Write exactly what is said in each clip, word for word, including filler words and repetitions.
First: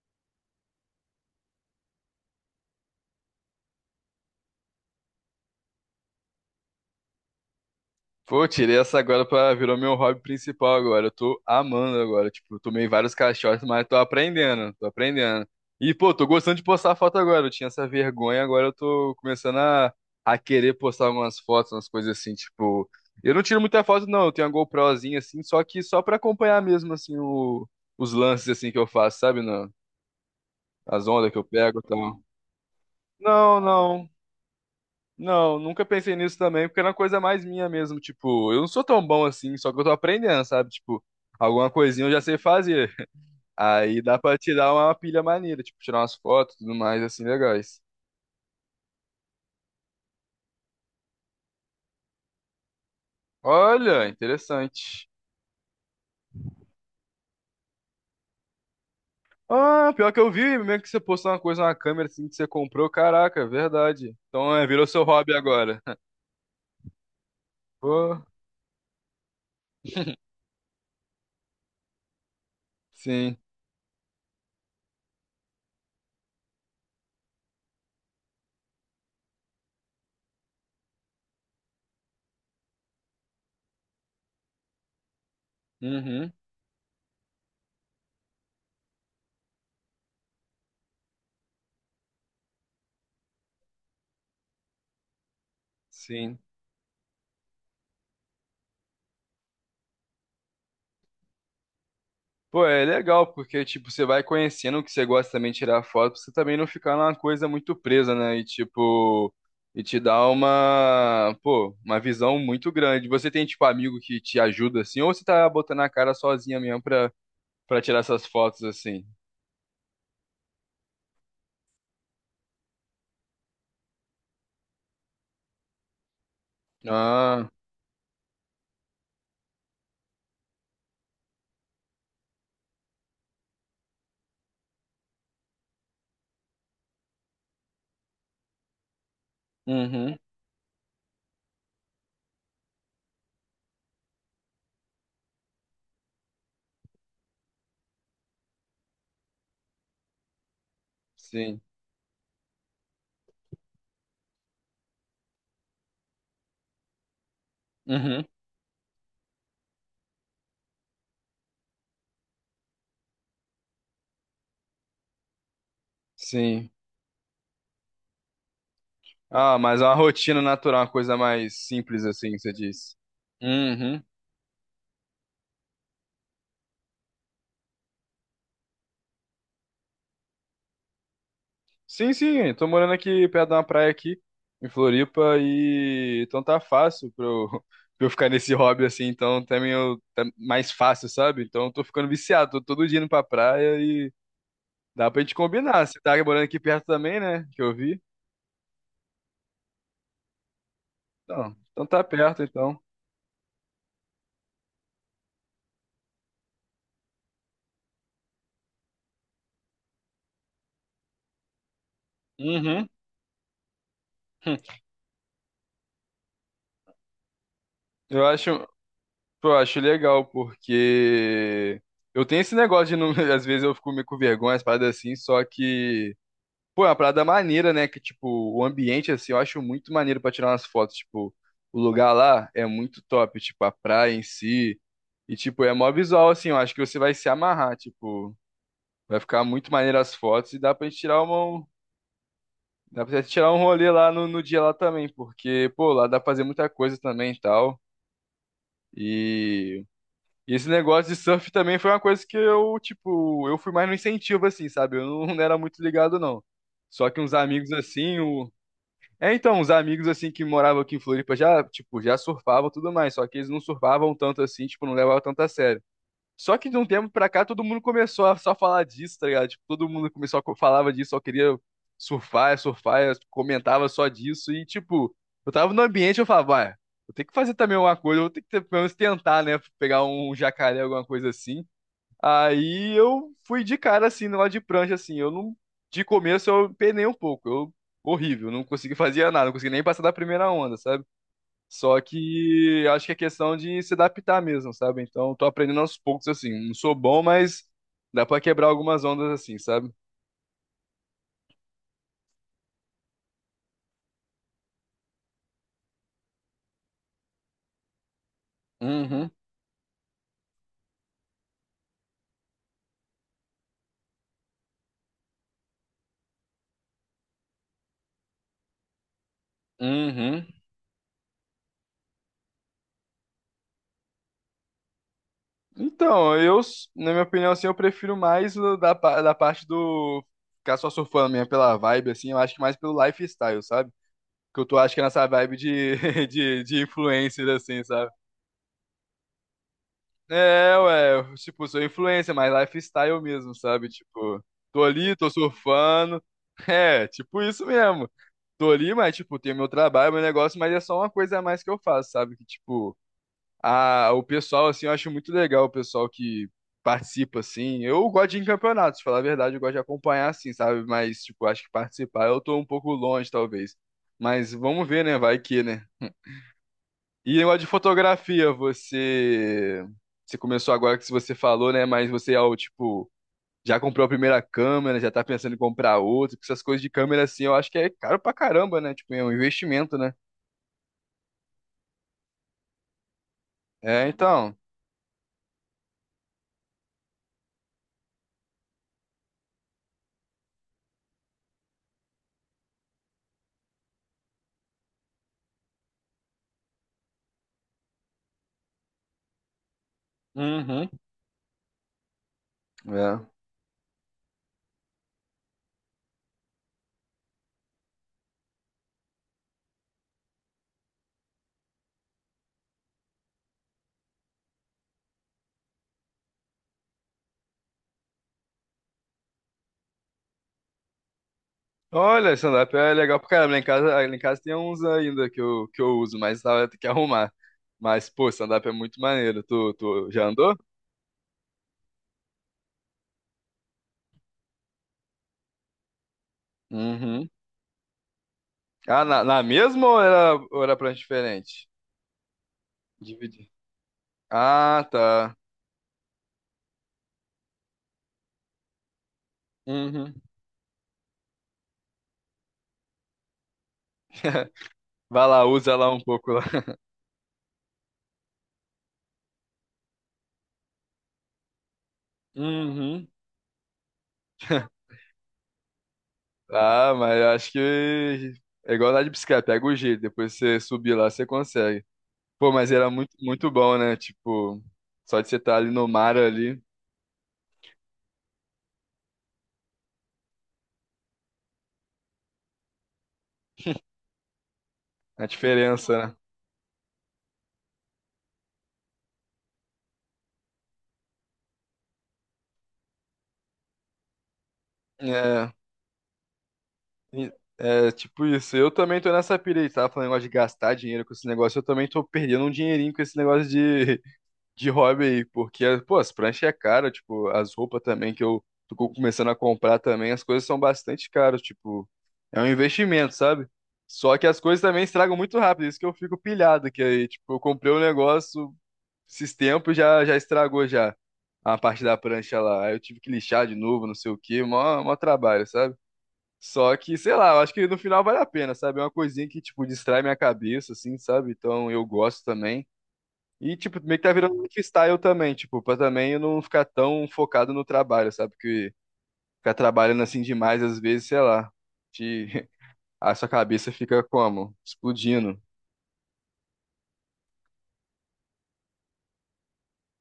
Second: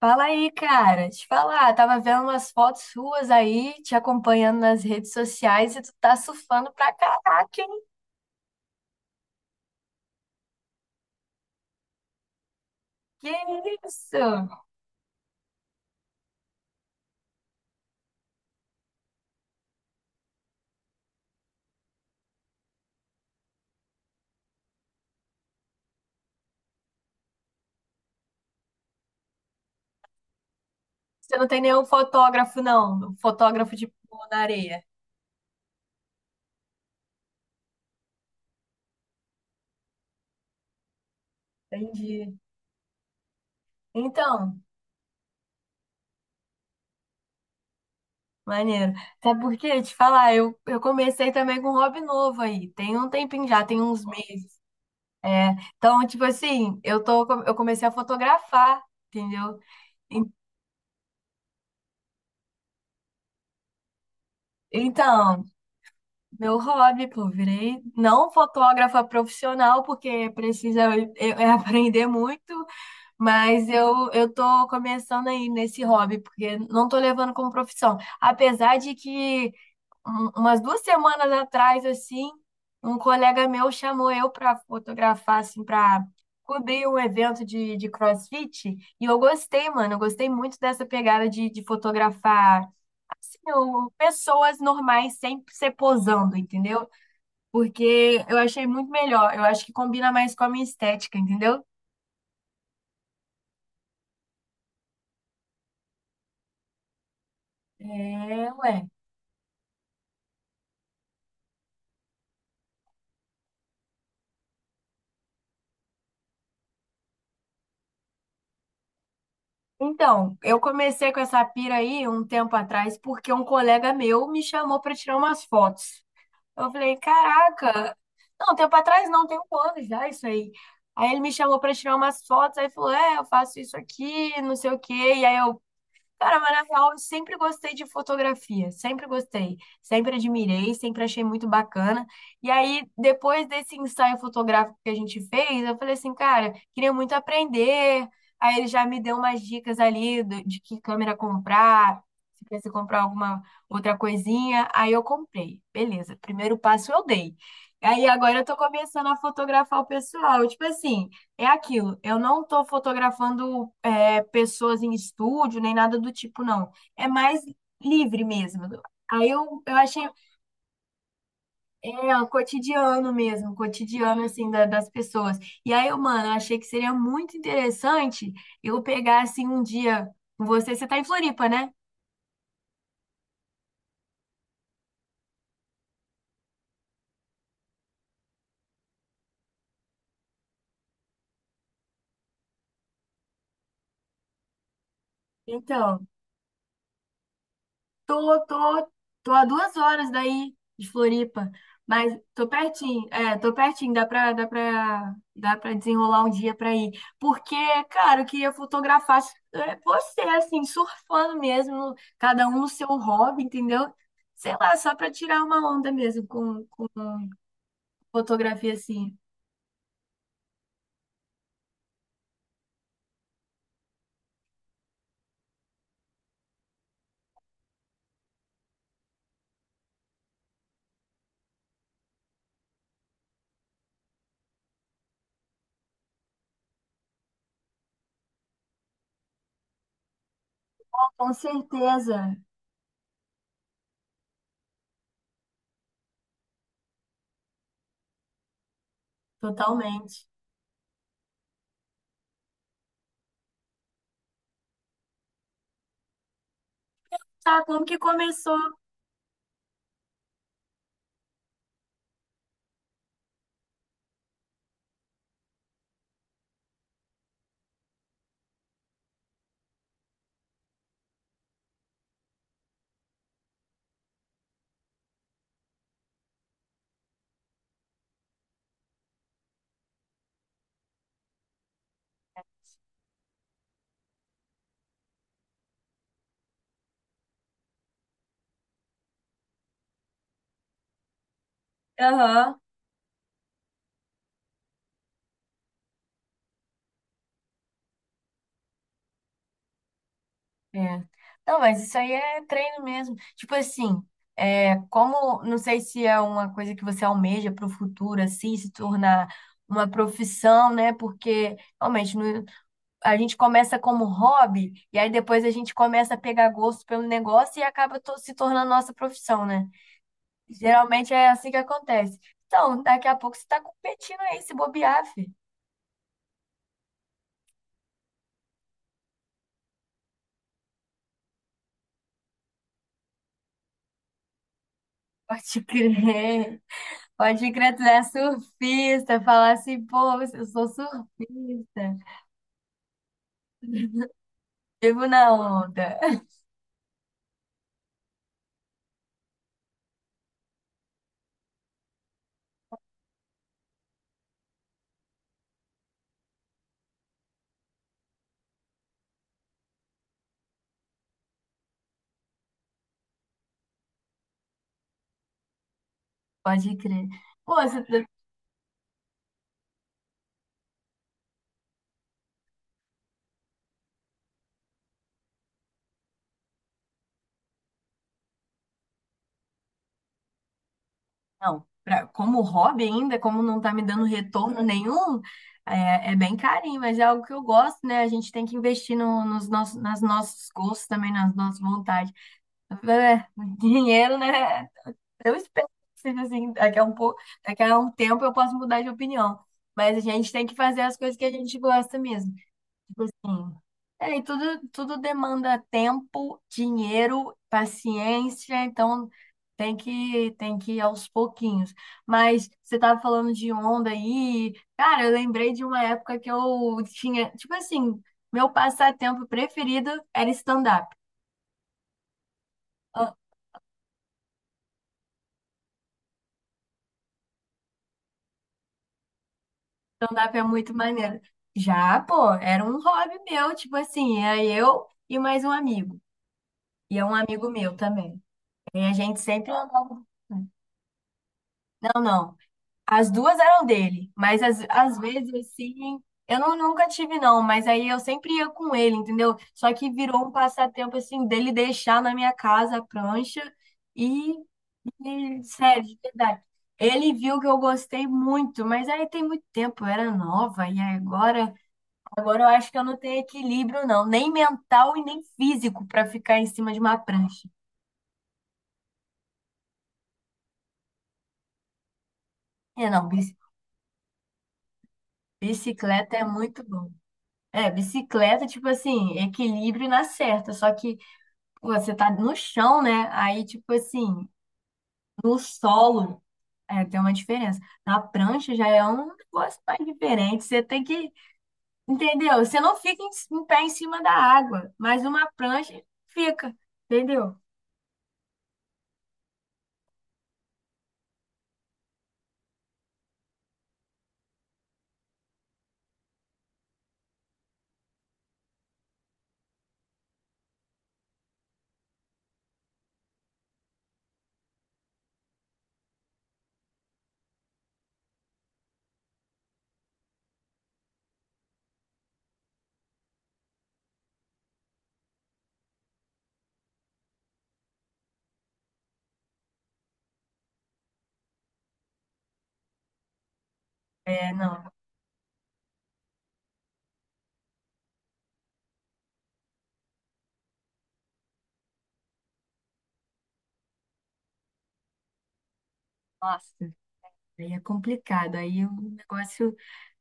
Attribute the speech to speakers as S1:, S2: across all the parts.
S1: Fala aí, cara. Te falar, tava vendo umas fotos suas aí, te acompanhando nas redes sociais e tu tá surfando pra caraca, hein?
S2: Pô, eu tirei essa agora pra virou meu hobby principal agora. Eu tô amando agora. Tipo, eu tomei vários
S1: Que
S2: caixotes, mas tô
S1: isso?
S2: aprendendo, tô aprendendo. E, pô, tô gostando de postar foto agora. Eu tinha essa vergonha, agora eu tô começando a, a querer postar umas fotos, umas coisas assim, tipo. Eu não tiro muita foto, não. Eu tenho uma GoProzinha assim, só que só pra acompanhar mesmo, assim, o, os lances assim que eu faço, sabe? Não? As ondas
S1: Você
S2: que eu
S1: não tem
S2: pego e
S1: nenhum
S2: tal.
S1: fotógrafo, não? Um
S2: Não,
S1: fotógrafo de
S2: não.
S1: pulo na areia.
S2: Não, nunca pensei nisso também, porque era uma coisa mais minha mesmo. Tipo, eu não sou tão bom assim, só que eu tô aprendendo, sabe? Tipo, alguma coisinha eu já
S1: Entendi.
S2: sei fazer. Aí dá pra
S1: Então,
S2: tirar uma pilha maneira, tipo, tirar umas fotos e tudo mais, assim, legais.
S1: maneiro. Até porque, te falar, eu, eu comecei também com um hobby novo aí. Tem um tempinho já, tem uns
S2: Olha,
S1: meses.
S2: interessante.
S1: Então, tipo assim, eu tô, eu comecei a fotografar, entendeu?
S2: Ah, pior que eu
S1: En-
S2: vi mesmo que você postou uma coisa na câmera assim que você comprou. Caraca, é verdade. Então é, virou seu hobby
S1: Então.
S2: agora.
S1: Meu hobby, pô, virei
S2: Pô,
S1: não fotógrafa profissional, porque precisa eu- eu aprender muito,
S2: sim.
S1: mas eu, eu tô começando aí nesse hobby, porque não tô levando como profissão. Apesar de que um- umas duas semanas atrás, assim, um colega meu chamou eu para fotografar, assim, para
S2: Uhum,
S1: cobrir um evento de, de CrossFit, e eu gostei, mano, eu gostei muito dessa pegada de, de fotografar, assim, o- pessoas normais sem ser posando,
S2: sim.
S1: entendeu? Porque eu achei muito melhor. Eu acho que combina mais com a minha estética, entendeu?
S2: Pô, é legal, porque, tipo, você vai conhecendo o que você gosta também de tirar foto, pra você também não ficar numa coisa muito presa, né? E,
S1: É, ué.
S2: tipo, e te dá uma, pô, uma visão muito grande. Você tem, tipo, amigo que te ajuda, assim, ou você tá botando a cara sozinha mesmo pra, pra tirar essas fotos, assim?
S1: Então, eu comecei com essa pira aí um tempo atrás porque um colega meu me chamou para tirar umas fotos. Eu falei,
S2: Ah,
S1: caraca, não, um tempo atrás não, tem um ano já isso aí. Aí ele me chamou para tirar umas fotos, aí falou, é, eu faço isso aqui, não sei o quê. E aí eu... Cara, mas na real, eu sempre gostei de fotografia, sempre gostei,
S2: uhum,
S1: sempre admirei, sempre achei muito bacana. E aí, depois desse ensaio fotográfico que a gente fez, eu falei assim, cara, queria muito aprender. Aí ele já me deu umas dicas ali do- de que câmera
S2: sim,
S1: comprar, se precisa comprar alguma outra coisinha. Aí eu comprei, beleza, primeiro passo eu dei. Aí
S2: uhum,
S1: agora eu tô começando a fotografar o pessoal, tipo assim. É aquilo, eu não estou fotografando é, pessoas em estúdio, nem nada do tipo,
S2: sim.
S1: não. É mais livre mesmo. Aí
S2: Ah,
S1: eu, eu
S2: mas é uma
S1: achei,
S2: rotina natural, uma coisa mais simples,
S1: é, o
S2: assim, que você disse.
S1: cotidiano mesmo, o
S2: Uhum.
S1: cotidiano, assim, da- das pessoas. E aí, eu, mano, eu achei que seria muito interessante eu pegar, assim, um dia com você. Você tá em Floripa, né?
S2: Sim, sim, tô morando aqui perto de uma praia aqui, em Floripa, e então tá fácil pra eu, pra eu ficar nesse hobby assim, então também eu, tá mais fácil, sabe? Então eu tô ficando viciado, tô todo dia indo pra praia e dá pra gente combinar. Você
S1: Então,
S2: tá morando aqui perto também, né? Que eu vi.
S1: Tô, tô, tô a duas horas daí de Floripa,
S2: Então, então tá
S1: mas
S2: perto,
S1: tô
S2: então.
S1: pertinho, é, tô pertinho, dá pra, dá pra, dá pra desenrolar um dia pra ir. Porque, cara, eu queria fotografar é, você, assim, surfando mesmo, cada um no seu
S2: Uhum.
S1: hobby, entendeu? Sei lá, só pra tirar uma onda mesmo com, com
S2: Eu acho,
S1: fotografia, assim.
S2: pô, eu acho legal, porque eu tenho esse negócio de, não, às vezes eu fico meio com vergonha, as paradas assim, só que. Pô, é uma parada maneira, né? Que, tipo, o ambiente, assim, eu acho muito maneiro pra tirar umas fotos. Tipo, o lugar lá é muito top. Tipo, a praia em si. E, tipo, é mó visual, assim. Eu acho que você vai se amarrar. Tipo, vai ficar muito maneiro as fotos. E dá pra gente tirar
S1: Com
S2: uma...
S1: certeza,
S2: Dá pra gente tirar um rolê lá no, no dia lá também. Porque, pô, lá dá pra fazer muita coisa também e tal. E...
S1: totalmente.
S2: e esse negócio de surf também foi uma coisa que eu, tipo... Eu fui mais no incentivo, assim, sabe? Eu não, não era muito ligado, não. Só que uns
S1: Tá,
S2: amigos,
S1: como que
S2: assim... o
S1: começou?
S2: É, então, os amigos, assim, que moravam aqui em Floripa já, tipo, já surfavam e tudo mais, só que eles não surfavam tanto assim, tipo, não levavam tanto a sério. Só que de um tempo pra cá, todo mundo começou a só falar disso, tá ligado? Tipo, todo mundo começou a co- falava disso, só queria surfar, surfar, eu comentava só disso, e tipo, eu tava no ambiente, eu falava, vai, vou ter que fazer também alguma coisa, eu vou ter que ter- pelo menos tentar, né, pegar um jacaré, alguma coisa assim, aí eu fui de cara assim, no lado de prancha, assim. Eu não. De começo eu penei um pouco. Eu. Horrível, não consegui fazer nada, não consegui nem passar da primeira onda, sabe? Só
S1: Aham.
S2: que acho que é questão de se adaptar mesmo, sabe? Então tô aprendendo aos poucos, assim. Não sou bom, mas dá pra quebrar algumas ondas assim, sabe?
S1: É. Não, mas isso aí é treino mesmo. Tipo assim, é, como, não sei se é uma coisa que você almeja para o futuro, assim, se tornar
S2: Uhum,
S1: uma profissão, né? Porque realmente no- a gente começa como hobby e aí depois a gente começa a pegar gosto pelo negócio e acaba to- se tornando nossa profissão, né?
S2: uhum.
S1: Geralmente é assim que acontece. Então, daqui a pouco você está competindo aí, se bobear, filho.
S2: Então, eu, s- na minha opinião, assim, eu prefiro mais o da, pa- da parte do ficar só surfando mesmo pela vibe, assim, eu acho que mais pelo lifestyle, sabe? Que eu tô, acho que é nessa vibe
S1: Pode
S2: de,
S1: crer.
S2: de, de influencer,
S1: Pode crer, tu
S2: assim,
S1: é
S2: sabe?
S1: surfista, falar assim, pô, eu sou
S2: É, ué, eu, tipo, sou
S1: surfista,
S2: influencer, mas lifestyle mesmo, sabe? Tipo, tô
S1: vivo
S2: ali,
S1: na
S2: tô
S1: onda.
S2: surfando. É, tipo isso mesmo. Tô ali, mas, tipo, tem meu trabalho, meu negócio, mas é só uma coisa a mais que eu faço, sabe? Que, tipo, a, o pessoal, assim, eu acho muito legal o pessoal que participa, assim. Eu gosto de ir em campeonatos, falar a verdade, eu gosto de acompanhar, assim, sabe? Mas, tipo, acho que participar eu tô um pouco longe, talvez. Mas vamos ver, né? Vai que, né?
S1: Pode crer.
S2: E
S1: Pô,
S2: negócio de
S1: você... tá-
S2: fotografia, você. Você começou agora que você falou, né? Mas você é o tipo. Já comprou a primeira câmera, já tá pensando em comprar outra, porque essas coisas de câmera assim, eu acho que é caro pra caramba, né? Tipo, é um investimento, né?
S1: Não, pra- como hobby ainda, como não tá me dando
S2: É, então.
S1: retorno nenhum, é, é bem carinho, mas é algo que eu gosto, né? A gente tem que investir no, nos nossos, nas nossos gostos também, nas nossas vontades. É, dinheiro, né? Eu espero que seja assim, daqui a um pouco, daqui a um tempo eu posso mudar de opinião. Mas a gente tem que fazer
S2: Uhum.
S1: as coisas que a gente gosta mesmo. Tipo
S2: É.
S1: assim, é, e tudo, tudo demanda tempo, dinheiro, paciência, então tem que, tem que ir aos pouquinhos. Mas você estava falando de onda aí, cara, eu lembrei de uma época que eu tinha, tipo assim, meu passatempo preferido era stand-up.
S2: Olha, stand-up é
S1: Ah,
S2: legal pra caramba. Lá em casa, lá em casa tem uns ainda que eu, que eu uso, mas tava tem que arrumar. Mas, pô, stand-up é muito maneiro. Tu, tu já
S1: stand-up é
S2: andou?
S1: muito maneiro. Já, pô, era um hobby meu, tipo assim, era eu e mais um amigo. E é um
S2: Uhum.
S1: amigo meu também. E a
S2: Ah,
S1: gente
S2: na, na
S1: sempre
S2: mesma ou
S1: andava.
S2: era, ou era prancha diferente?
S1: Não, não. As duas
S2: Dividir.
S1: eram dele, mas às,
S2: Ah,
S1: às vezes
S2: tá.
S1: assim, eu não, nunca tive não, mas aí eu sempre ia com ele, entendeu? Só que
S2: Uhum.
S1: virou um passatempo assim dele deixar na minha casa a prancha e,
S2: Vai
S1: e,
S2: lá, usa
S1: sério,
S2: lá
S1: de
S2: um pouco lá.
S1: verdade. Ele viu que eu gostei muito, mas aí tem muito tempo, eu era nova e aí agora, agora eu acho que eu não
S2: Uhum.
S1: tenho equilíbrio não, nem mental e nem físico para ficar em cima de
S2: Ah,
S1: uma
S2: mas eu
S1: prancha.
S2: acho que é igual andar de bicicleta, pega o jeito, depois você subir lá, você consegue. Pô, mas
S1: É,
S2: era
S1: não,
S2: muito,
S1: bici-
S2: muito bom, né? Tipo, só de você estar ali no mar
S1: bicicleta é
S2: ali,
S1: muito bom. É, bicicleta, tipo assim, equilíbrio na certa, só que pô, você tá no chão, né? Aí, tipo assim,
S2: a
S1: no
S2: diferença,
S1: solo, é, tem uma diferença. Na prancha já é um negócio mais diferente, você tem que, entendeu? Você não fica em, em pé em cima da água, mas uma
S2: né?
S1: prancha fica, entendeu?
S2: É, é tipo isso. Eu também tô nessa pira aí, tava falando negócio de gastar dinheiro com esse negócio, eu também tô perdendo um dinheirinho com esse negócio de de hobby aí, porque, pô, as pranchas é cara, tipo, as roupas também que eu tô co- começando a comprar também, as coisas são bastante caras, tipo, é um investimento, sabe? Só que as coisas também estragam muito rápido, isso que eu fico pilhado, que aí, tipo, eu comprei um negócio esses tempos já já estragou já a parte da prancha lá. Aí eu tive que lixar de novo, não sei o quê, mó, mó trabalho, sabe? Só que, sei lá, eu acho que no final vale a pena, sabe? É uma coisinha que, tipo, distrai minha cabeça, assim, sabe? Então eu gosto também. E, tipo, meio que tá
S1: É,
S2: virando
S1: não,
S2: lifestyle também, tipo, pra também eu não ficar tão focado no trabalho, sabe? Porque ficar trabalhando assim demais, às vezes, sei lá, te... a sua cabeça fica como? Explodindo.
S1: nossa. Aí é complicado, aí o negócio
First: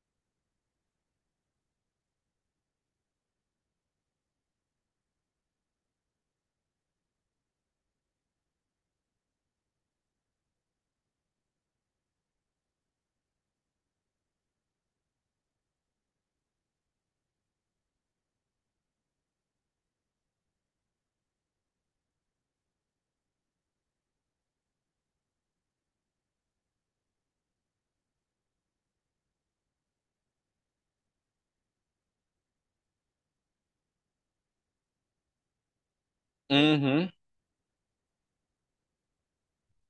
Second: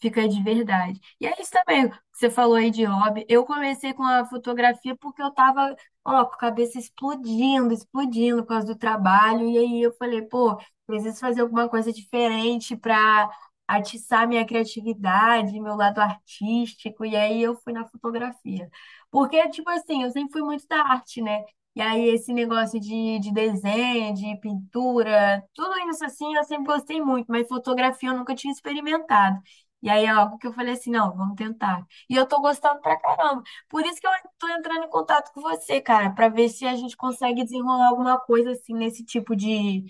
S1: fica de verdade. E é isso também, que você falou aí de hobby. Eu comecei com a fotografia porque eu tava, ó, com a cabeça explodindo, explodindo por causa do trabalho. E aí eu falei, pô, preciso fazer alguma coisa diferente para atiçar minha criatividade, meu lado artístico. E aí eu fui na fotografia. Porque, tipo assim, eu sempre fui muito da arte, né? E aí, esse negócio de, de desenho, de pintura, tudo isso assim, eu sempre gostei muito, mas fotografia eu nunca tinha experimentado. E aí é algo que eu falei assim, não, vamos tentar. E eu tô gostando pra caramba. Por isso que eu tô entrando em contato com você, cara, pra ver se a gente
S2: Uhum.
S1: consegue desenrolar alguma coisa assim nesse tipo de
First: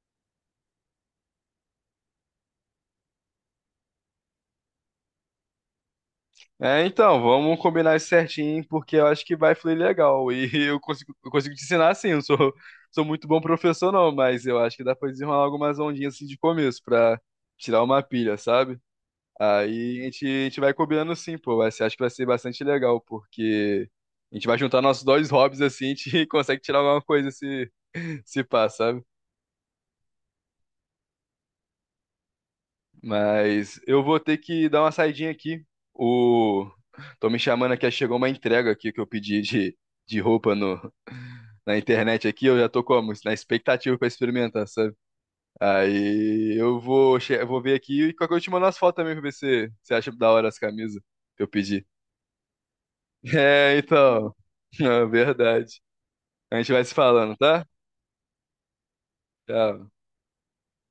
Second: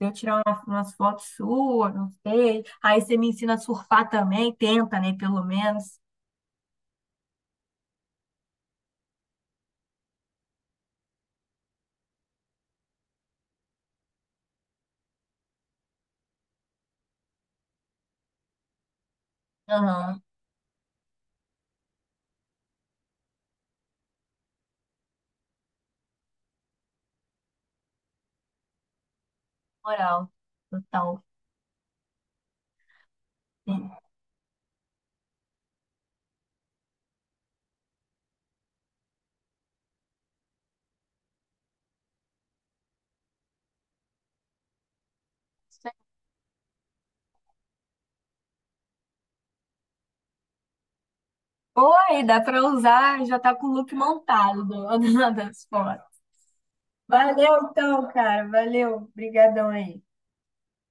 S1: de eu tirar uma- umas fotos suas, não sei. Aí você me ensina a surfar também, tenta, né, pelo menos.
S2: É, então, vamos combinar isso certinho, porque eu acho que vai fluir legal. E eu consigo, eu consigo te ensinar assim, eu não sou, sou muito bom professor, não, mas eu acho que dá pra desenrolar algumas ondinhas assim de começo, pra tirar uma pilha, sabe? Aí a
S1: Aham,
S2: gente, a gente vai combinando sim, pô. Vai ser- acho que vai ser bastante legal, porque a gente vai juntar nossos dois hobbies assim, a gente consegue tirar alguma coisa se, se pá, sabe?
S1: moral, total.
S2: Mas eu vou ter que dar uma saidinha aqui. O... Tô me chamando aqui, chegou uma entrega aqui que eu pedi de, de roupa no, na internet aqui. Eu já tô como? Na expectativa pra experimentar, sabe? Aí eu vou, che- eu vou ver aqui e qualquer coisa eu te mando as fotos também pra ver se você acha da hora as camisas que eu pedi.
S1: Oi, dá pra usar, já tá com o
S2: É,
S1: look
S2: então.
S1: montado do-
S2: É
S1: das
S2: verdade.
S1: fotos.
S2: A gente vai se falando, tá?
S1: Valeu então, cara, valeu, brigadão
S2: Tchau.
S1: aí.